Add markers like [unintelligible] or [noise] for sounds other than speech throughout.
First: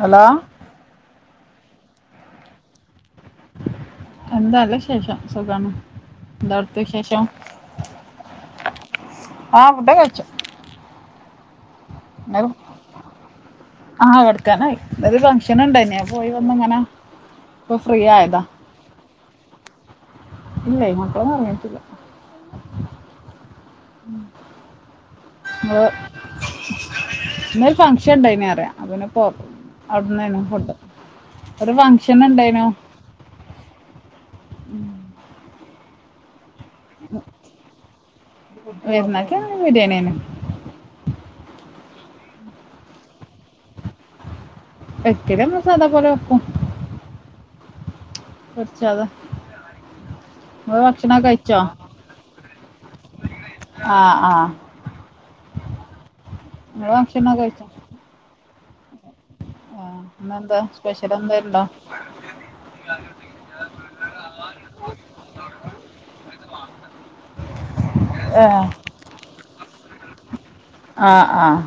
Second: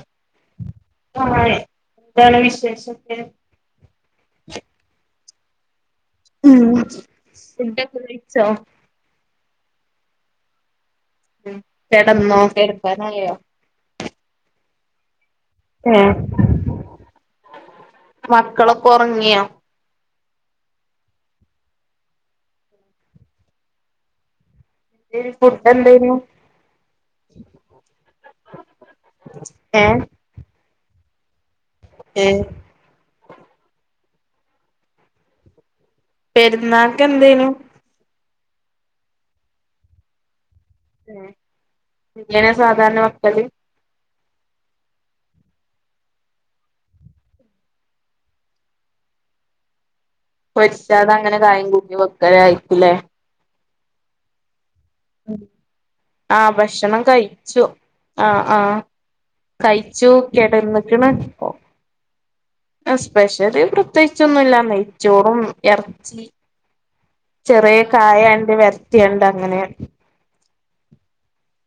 Hello ആഹ് എന്താണ് വിശേഷോക്കെ എന്താ ല്ലശേഷം സുഖാണ് എന്താ ഉം അവിടുത്തെ വിശേഷം ഫുഡോക്കെ കഴിച്ചോ? ആഹ് ഫുഡോക്കെ കഴിച്ച്. ഉം. കിടന്നോ കിടക്കാറായോ? [unintelligible] ഫങ്ക്ഷ ണിണ്ടായിന്ന് പോയി വന്ന് ഇങ്ങനെ ഇപ്പൊ ഫ്രീ ആയതാ. ങ്ങിയോ? ഇല്ല മക്കളൊന്നും ഉറങ്ങിട്ടില്ല. ഉം. ഫുഡ് ആഹ് എന്തേനു ഇന്നൊരു ഫംഗഷൻ ഉണ്ടായിനി അറിയാം അന്നെ പുറ ഏഹ് അവിടന്ന് ആയിരുന്നു ഫുഡ്. ഒരു ഫങ്ങ്ഷൻ ഏഹ് ഇണ്ടായിനു. ഉം. പേ ന്നാക്ക് എന്തേനു? പേരുന്നാക്കെ ബിരിയാണിയെന്. ഉം ബിരിയാണിയാ സാധാരണ വെക്കല്? വെക്കൽ സാദാ പോലെ വെക്കും. പൊര്ച്ചതാ പൊരിച്ചത ഇങ്ങനെ കായം കൂട്ടി വെക്കലായിരിക്കുലേ ആഹ് ആഹ്. ആഹ് നിങ്ങള് ഭക്ഷണം ഭക്ഷണമൊക്കെ കഴിച്ചു കഴിച്ചോ ആഹ്. ആഹ് ആ കഴിച്ചു ഇന്നെന്താ കെടന്ന്ക്ക്ണ് സ്പെഷ്യൽ എന്താ പ്പോ ഉണ്ടോ സ്പെഷ്യല് പ്രത്യേകിച്ചൊന്നുല്ല നെയ്ച്ചോറും ഇറച്ചി ചെറിയ ഏ കായണ്ട് വര്ട്യണ്ട് അങ്ങനെ ആഹ് ആഹ്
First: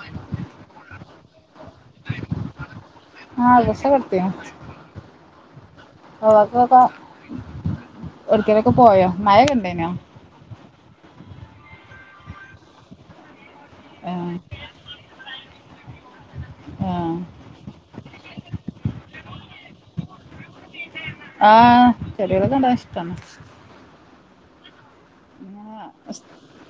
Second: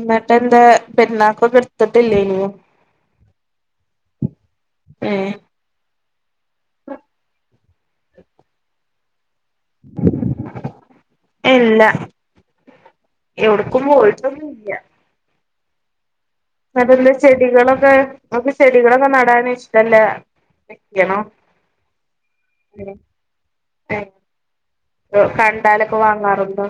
ന്ന്ട്ട് ന്തെ പേർന്നാകോ കട് ട്ത്തിട്ട് ല്ലേയ്നോ ആഹ് ഡ്രസ്സൊക്കെ [unintelligible] ഒടുക്കലൊക്കെ പോയോ മഴ ഇണ്ടനോ ഇല്ല എവിട്ക്കും ആഹ് പോയിട്ടൊന്നും ഇല്ല ആഹ് [unintelligible] ചെടികളൊക്കെ ങ്ങക്ക് ചെടികളൊക്കെ നടാൻ ഇഷ്ട്ടല്ലേ ആഹ് ചെടികളൊക്കെ നടാൻ ഇഷ്ടാണ് ഏഹ് കണ്ടാലൊക്കെ അങ്ങനെ വാങ്ങാറുണ്ടോ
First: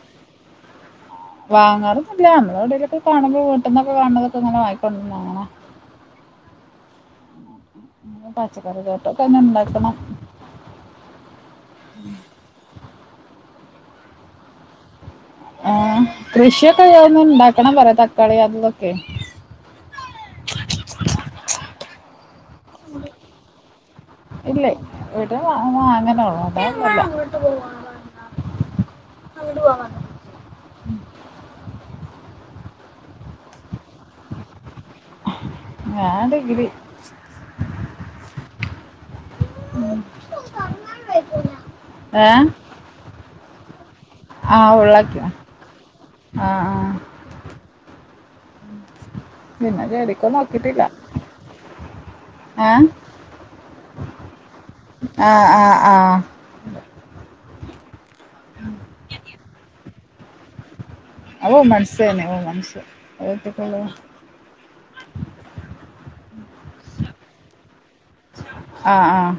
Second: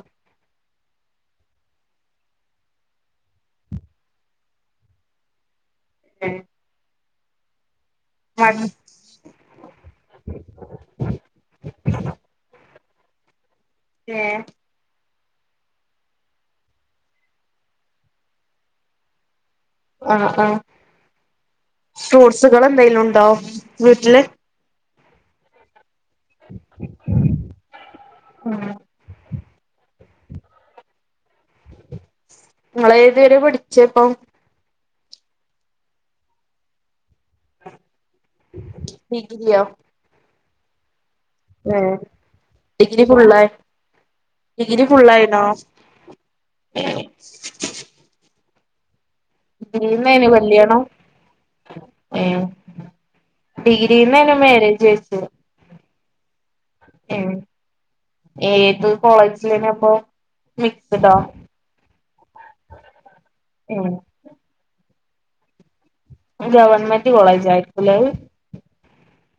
ഇല്ല നമ്മളവിടെവെടെക്കെ കാണുമ്പോ വീട്ട്ന്നൊക്കെ കാണുന്നതൊക്കെങ്ങനെ വാങ്ങിക്കൊണ്ടര്ണത് കാണാ [inaudible] മട് പച്ചക്കറി തോട്ടൊക്കെ ഞ്ഞി ണ്ടാക്കണം ഏ ആ കൃഷിയൊക്കെ [unintelligible] ണ്ടാക്കണം പറയാ തക്കാളി അതൂതൊക്കെ ആ അ [unintelligible] സുകളെന്തേലും ണ്ടോ വീട്ടില് [unintelligible] ആഹ് [inaudible] [inaudible] നിങ്ങള് ഏതുവരെ പഠിച്ചപ്പം ഞാൻ ഡിഗ്രി ഡിഗ്രിയോ [inaudible] ഏഹ് ഡിഗ്രി ഫുള്ളാ ആഹ് ഉള്ളക്ക് ആ ആ ഡിഗ്രീന്നേനു കല്യാണം. നോക്കിട്ടില്ല ഏഹ് ഡിഗ്രീന്നേനു മാരേജ് ആഹ് [unintelligible] ആഹ് ആഹ് ഉം ഏത് കോളേജിലേനു അപ്പോ [unintelligible] ഞാൻ വുമൺസേനു വുമൺസ് ഏ [unintelligible] ഗവൺമെന്റ് കോളേജ് ആയിരിക്കൂല്ലെ അഹ് ആഹ് ആഹ്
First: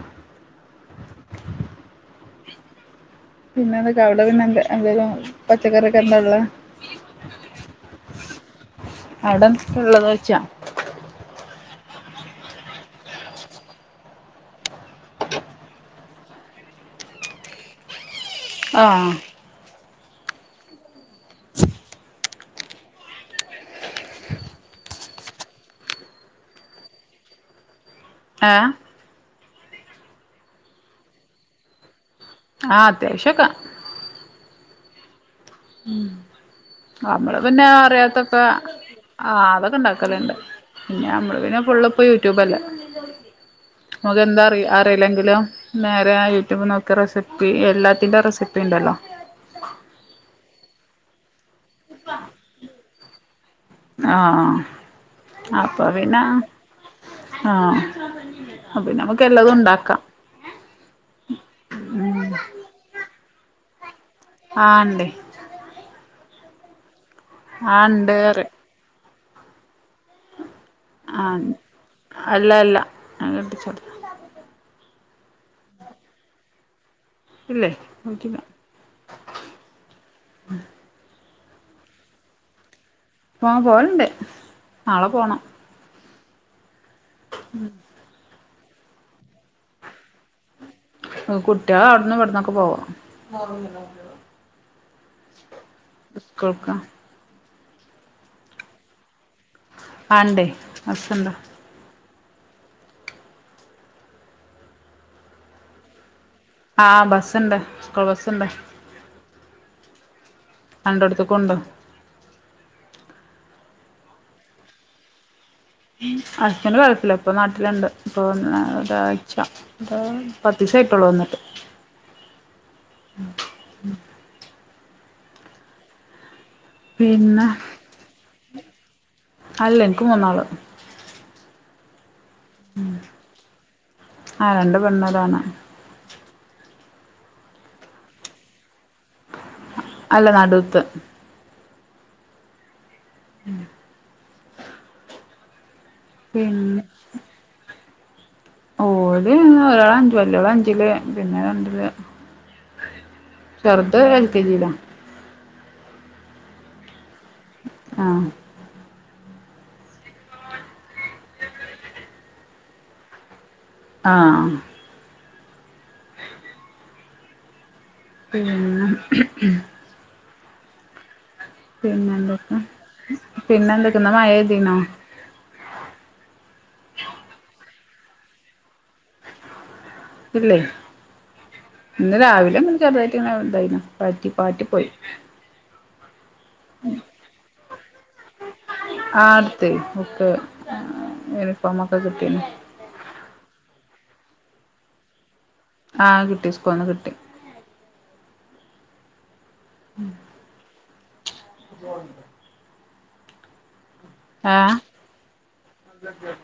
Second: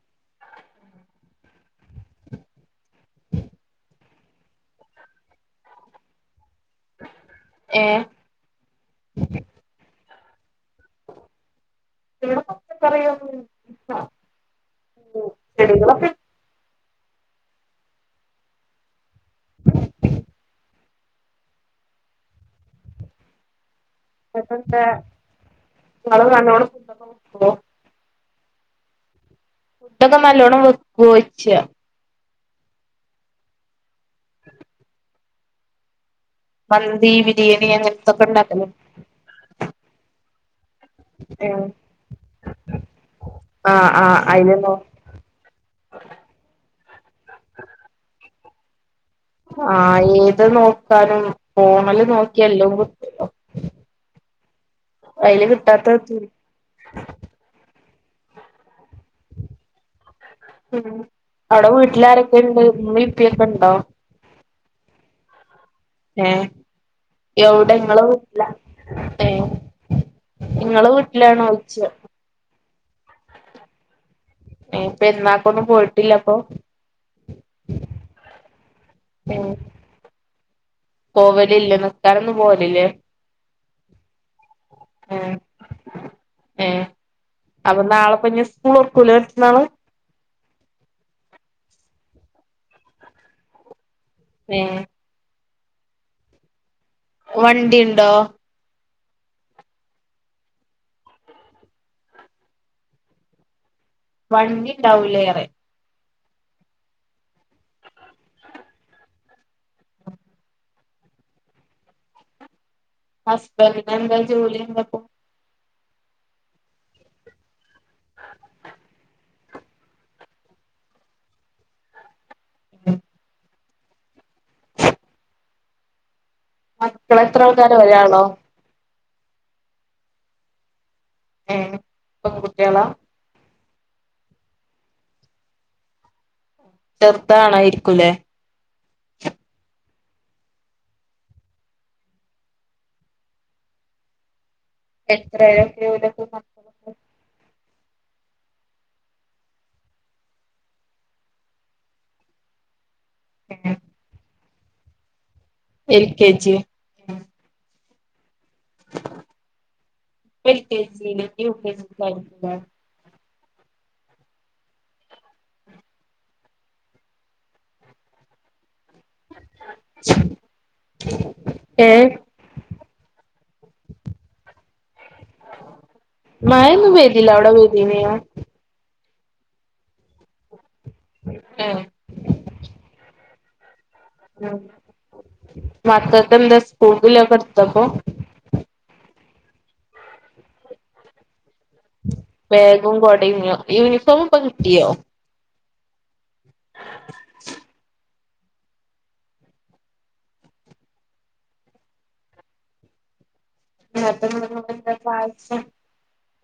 പിന്നെ എന്തൊക്കെ അവിടെ പിന്നെ എന്തെ എന്തേലും പച്ചക്കറി ഒക്കെ എന്താള്ളേ ഏ ആടേന്താട്ടാള്ളത് [unintelligible] [unintelligible] ചെടികളൊക്കേ ആഹ് അപ്പന്താ ങ്ങള് നല്ലോണം ഫുഡോക്കെ വെക്കോ ആഹ് ഫുഡൊക്കെ നല്ലോണ്ണം വെക്ക് വോ [unintelligible] ആ അത്യാവ്ശ്യൊക്കാ മന്തി നമ്മള് പിന്നെ ബിരിയാണി അങ്ങനത്തൊക്കെ അറിയാത്തോക്കെ ഇണ്ടാക്കല് ആ അതൊക്കെ ഉണ്ടാക്കല്ണ്ട്. പിന്നെ നമ്മള് ഏ പിന്നെ ഫുള്ള്പ്പോ യൂട്യൂബല്ലെ. ആ ആ നമ്മക്കെന്ത് അയില് നോ നമുക്കെന്തറീലെങ്കിലും നേരെ യൂട്യൂബ് നോക്കി റെസിപ്പി എല്ലാത്തിന്റെ റെസി ണ്ടല്ലോ. ആഹ് ഏത് നോക്കാനും. പോണല് നോക്കിയ എല്ലോ കിട്ടല്ലോ ആഹ് ഐല് അപ്പൊ കിട്ടാത്ത പിന്നെ [unintelligible] [unintelligible] എല്ലതും ഉണ്ടാക്കാം അവടെ വീട്ടിലാരൊക്കെണ്ട് ഇമ്മേയും? ഇപ്പക്കണ്ടോ? ആഹ് ഇണ്ടയ്. ഏഹ്? എവിടെങ്ങളെ ഇണ്ട് വീട്ടിലാ? പറയും ഇങ്ങളെ വീട്ടിലാണോയ്ച്ച. ആ കെട്ടിച്ചോട് പെര്ന്നാക്കൊന്നും പോയ്ട്ടില്ല പ്പോ? ഇല്ലേ പോയ്‌റ്റില്ല. ഏ പോവലില്ലേ നിക്കാനൊന്നും പോവലില്ലേ? ആഹ് പോവലണ്ട് നാളെ പോണം ഏഹ്. അപ്പൊ നാളെപ്പൊഞ്ഞ സ്‌കൂളോർക്കൂലെ മറ്റന്നാള് കുട്ടിയ അവിടന്ന് ഇവിടന്നൊക്കെ പോവാ. ഏ സ്കൾക്ക വണ്ടിണ്ടോ? ആണ്ടേ ഹസ്സിണ്ടോ വണ്ടിണ്ടാവൂലേറ ആഹ് ബസ്സുണ്ട് സ്കൂൾ ബസ്സുണ്ട് കണ്ടടുത്ത് കൊണ്ടോ ഹസ്ബന്റിന് എന്താ ജോലി എന്താ പോ? ഹസ്ബന്റ് ഗൾഫില ഇപ്പൊ നാട്ടിലുണ്ട് ഇപ്പ വന്ന ഒരാഴ്ച പത്തീസം ആയിട്ടുള്ളു വന്നിട്ട് ഉം ഉം മക്കള് എത്ര പിന്നെ ആൾക്കാരാ ഒരാളോ? അല്ല എനിക്ക് മൂന്നാള് ഏഹ് പെൺകുട്ട്യാള ആ രണ്ട് പെണ്ണും ഒരാണും ചെറുതാണായിരിക്കൂലെ അല്ല നടുത്തെ ഉം എത്രയ പിന്നെ ഓല് ഒരാള് അഞ്ചിൽ വല്ല്യ ൾ അഞ്ചില് പിന്നെ രണ്ടില് ചേർത് [unintelligible] എൽ കെ ജി ആഹ് എൽ കെ ജി ൽ [unintelligible] ആഹ് [unintelligible] ഉം ഉം ഏ പിന്നെ എന്തൊകെ പിന്നെ എന്തൊകെ ന്ന് മഴ പെയ്തീനോ മഴൊന്നും പെയ്തില്ല [unintelligible] ഇല്ലേ ഏഹ് ഇന്ന് രാവിലെ മ [unintelligible] തായിന പട്ടി പാട്ടി പോയി മാത്ത്. ഇതെന്താ സ്‌കൂല്ക് ഉള്ളോ എടുത്തപ്പോ തൈഫക്കെ ഏക [unintelligible] ബാഗും കോടയും [unintelligible] യൂണിഫോ ഫോൺ ഇപ്പം കിട്ടിയോ ആ കി റിസ്കോണ കിട്ടി ഉം [unintelligible] നേരത്തെ ഏഹ് [unintelligible] ആവശ്യം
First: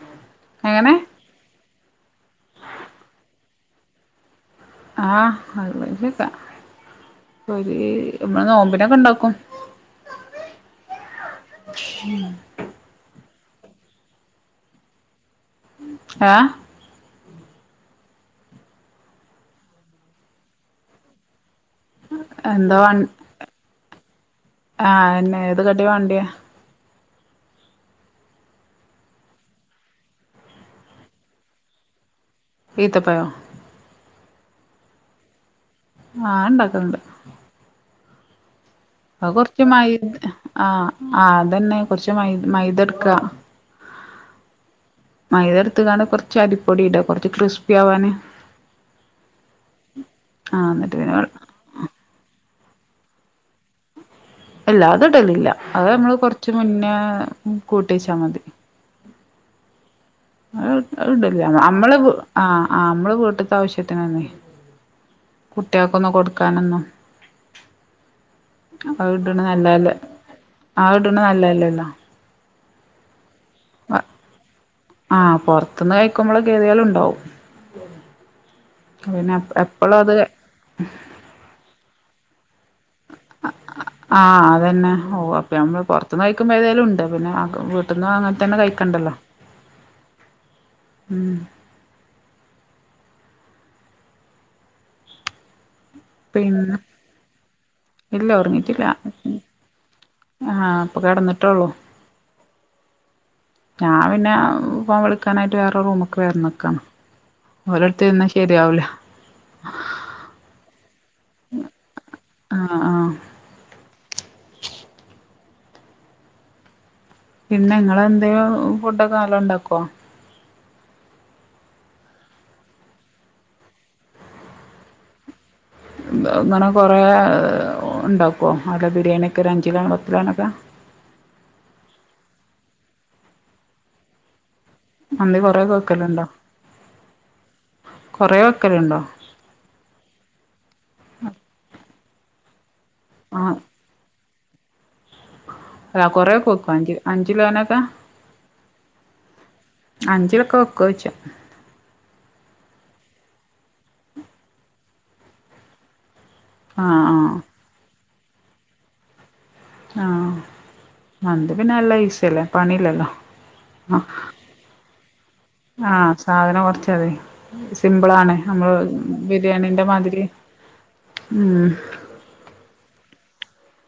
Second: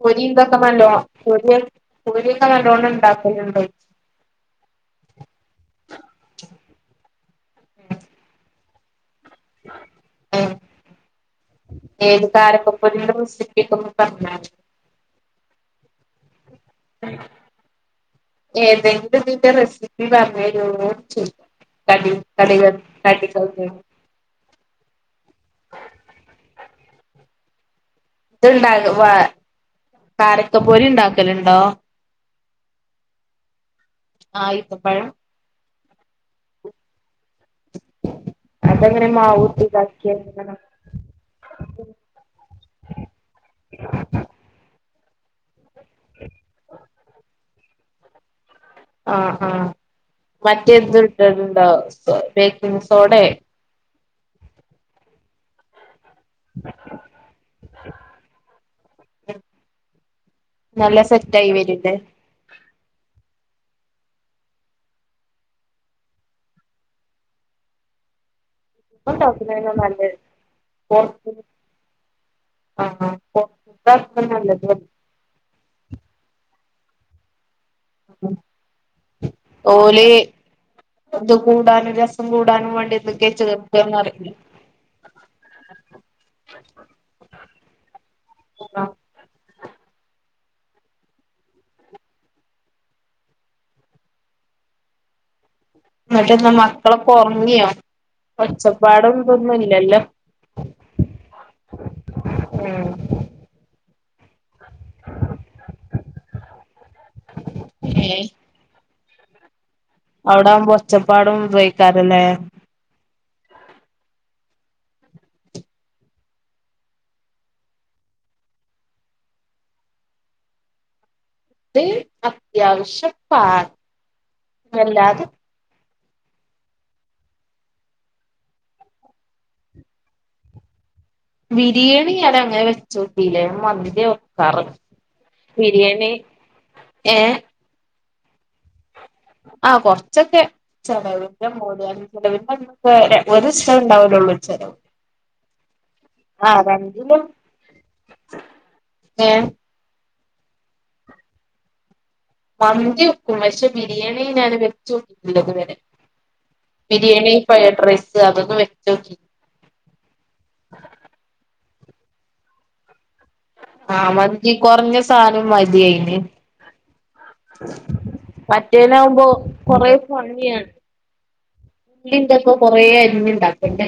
പൊരി എന്തൊക്കമല്ലോ എങ്ങനെ പൊരി പൊരിക്കെ നല്ലോണം ഉണ്ടാക്കലുണ്ടോ ആ അത് ഒരു കിസ പൊരി നോമ്പിനൊക്കെ ഉണ്ടാക്കും ഏത് കാരക്കപ്പൊതിടെ [unintelligible] ഇപ്പം ഒന്ന് പറഞ്ഞാല് ആ ഏതെങ്കിലും ഇതിന്റെ റെസിപ്പി പറഞ്ഞരോ ഒന്ന് ചോയിക്കാം എന്താവാ ആ ഇന്ന് ഏത് കട്ടിയ വൻഡയ് വേണ്ടിയേ ഇത്ണ്ടവാ കാരക്ക പോരി ഉണ്ടാക്കലുണ്ടോ ഈത്തപ്പഴം ആ ഈത്തപ്പഴം ആ ഇണ്ടാക്കലുണ്ട് അതങ്ങനെ അ കൊറച്ച് മൈദ മാവൂട്ടിതാക്കിയ ആ ആ തന്നെ കൊറച്ച് മൈ മൈദ എടുക്കാ മൈദ എടുത്ത്കാണ്ട് കുറച്ച് അരിപ്പൊടി ഇടുക കുറച്ച് ക്രിസ് - യാവാന [unintelligible] ആഹ് ആ എന്നിട്ട് മറ്റെത് പിന്നെ വെ ഇടലുണ്ടാകും സോറി ബേക്കിംങ് സോഡേ അല്ല അത് ഇടല്ലില്ല അത് നമ്മള് - കൊറച്ച് മുന്നേ കൂട്ടിച്ചാൽ മതി [inaudible] അഹ് നല്ല അത് ഇടല്ലില്ല്യാ സെറ്റായി നമ്മള് വരില്ലേ ആ ആ നമ്മള് വീട്ട്ത്തെ ആവിശ്യത്തിന് ആണേ കുട്ടികക്കൊന്നും കൊടുക്കാനൊന്നും- ആത് ഇട്ണ് ഇപ്പണ്ടാക്കുന്നതിന് നല്ലയല്ലേ നല്ല ആ ഇട്ണ് പൊറത്ത് നല്ലയല്ലല്ലോ ആഹ് ആഹ് ആ പുറത്തൂന്ന് കഴിക്കുമ്പോളെ [unintelligible] ണ്ടാവും എപ്പളും ഓലെ അത് ഇത് കൂടാന രസ- [inaudible] ആ അത് തന്നെ ഓ അപ്പ നമ്മള് പുറത്തു നിന്ന് കഴിക്കുമ്പോ ഏതേലും ഉണ്ട് പിന്നെ വീട്ടന്ന് അങ്ങനെ തന്നെ കഴിക്കണ്ടല്ലോ ഉം എന്നിട്ട്ന്ന് പിന്നെ മക്കളൊക്കെ ഒറങ്ങിയോ ഇല്ല ഉറങ്ങീട്ടില്ല ഒച്ചപ്പാടും ഇതൊന്നും ഇല്ലല്ലോ ആ ഇപ്പൊ കിടന്നിട്ടേയുള്ളു ഞാൻ പിന്നെ ഫോൺ വിളിക്കാനായിട്ട് വേറെ റൂമൊക്കെ വേറെ നിക്കാണ് ഓരടുത്ത് നിന്നാ ശരിയാവില്ല [inaudible] അവിടാവുമ്പോ പച്ചപ്പാടും ഉപയോഗിക്കാറല്ലേ ആഹ് ആഹ് പിന്നെ നിങ്ങളന്തോ ഫുഡൊക്കെ നല്ല ഉണ്ടാക്കോ ഫുഡ് അത്യാവശ്യം [unintelligible] അങ്ങനെ കൊറേ ഉണ്ടാക്കുവോ അല്ല ബിരിയാണിയൊക്കെ ഒരു അഞ്ച് കിലോ പത്ത് കിലോണൊക്കെ ബിരിയാണി അടെ അങ്ങനെ വെച്ച് നോക്കിയില്ല ഞാൻ മന്തിയാ വെക്കാറ് മന്തി കൊറേ ബിരിയാണി വെക്കലുണ്ടോ ഏ കുറേ ആ കൊറച്ചൊക്കെ ചെലവിന്റെ [unintelligible] ചെലവി [unintelligible] [unintelligible] ഒരു ദിവസവേ ഉണ്ടാവലുള്ളൂ ചിലവ് അതാ കൊറ വെക്കും അഞ്ച് അഞ്ചിലോനക്കെ ഏ അഞ്ചിലൊക്കെ വെകോ ച്ചാ വന്തി വെക്കും പക്ഷെ ബിരിയാണി ഞാൻ വെച്ച നോക്കിട്ടില്ല ഇതുവരെ ആഹ് ബിരിയാണി ഫ്രൈഡ് റൈസ് [unintelligible] ആ മന്തി പിന്നെ നല്ല ഈസല്ലേ പണില്ലല്ലോ ആ മന്തി കുറഞ്ഞ സാനം ആഹ് മതിയയിന് സാധനം കൊറച്ചതി സിമ്പിളാണ് നമ്മള് മറ്റേനാവുമ്പോ കൊറ ബിരിയാണീന്റെ മാതിരി ഭംഗിയാണ് ഉം ന്റെ ഒക്കെ കൊറേ അരീഞ്ഞണ്ടാക്ക എൻ്റെ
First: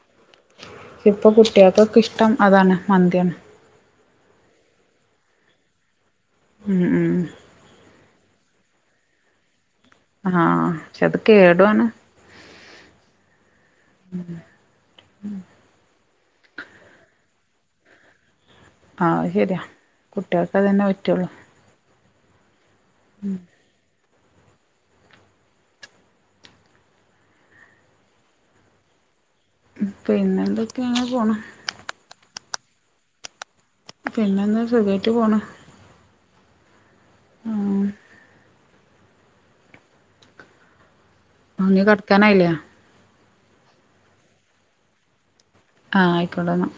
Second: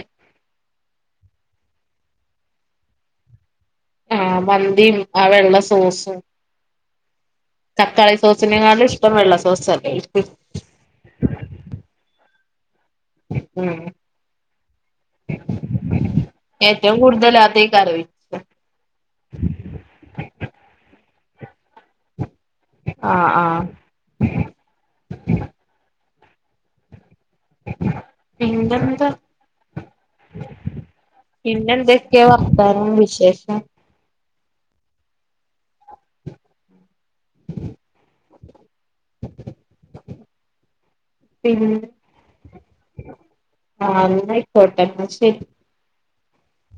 ഇപ്പൊ കുട്ടികൾക്കൊക്കെ ഇഷ്ടം അതാണ് മന്തിയാണ് ആ മന്തിയും ആ വെള്ള സോസും ഉം ഉം [unintelligible] ഇഷ്ടം വെള്ള സോസാ ആഹ് ശ് ത് കേടു ആണ് ഉം ഉം ഉം ഏറ്റവും കൂടുതൽ അതൈക്കാരെ ആഹ് ശരിയാ കുട്ടിയാക്ക് അതന്നെ പ റ്റുള്ളു. ആഹ് ആഹ്. പിന്നെ എന്താ പിന്നെ എന്തൊക്കെ ഇങ്ങനെ പോണം. എന്തായിരുന്നു വിശേഷം. പിന്നെ ഒന്ന് സുഖ ആയിറ്റ് പോണ് ആഹ്. പിന്നെ അഞ്ഞീ കടക്കാനായില്ലെ? ആഹ് എന്നാ ആയിക്കോട്ടെ എന്നാ ശെരി. ആ ആയിക്കോട്ടെ എന്നാ.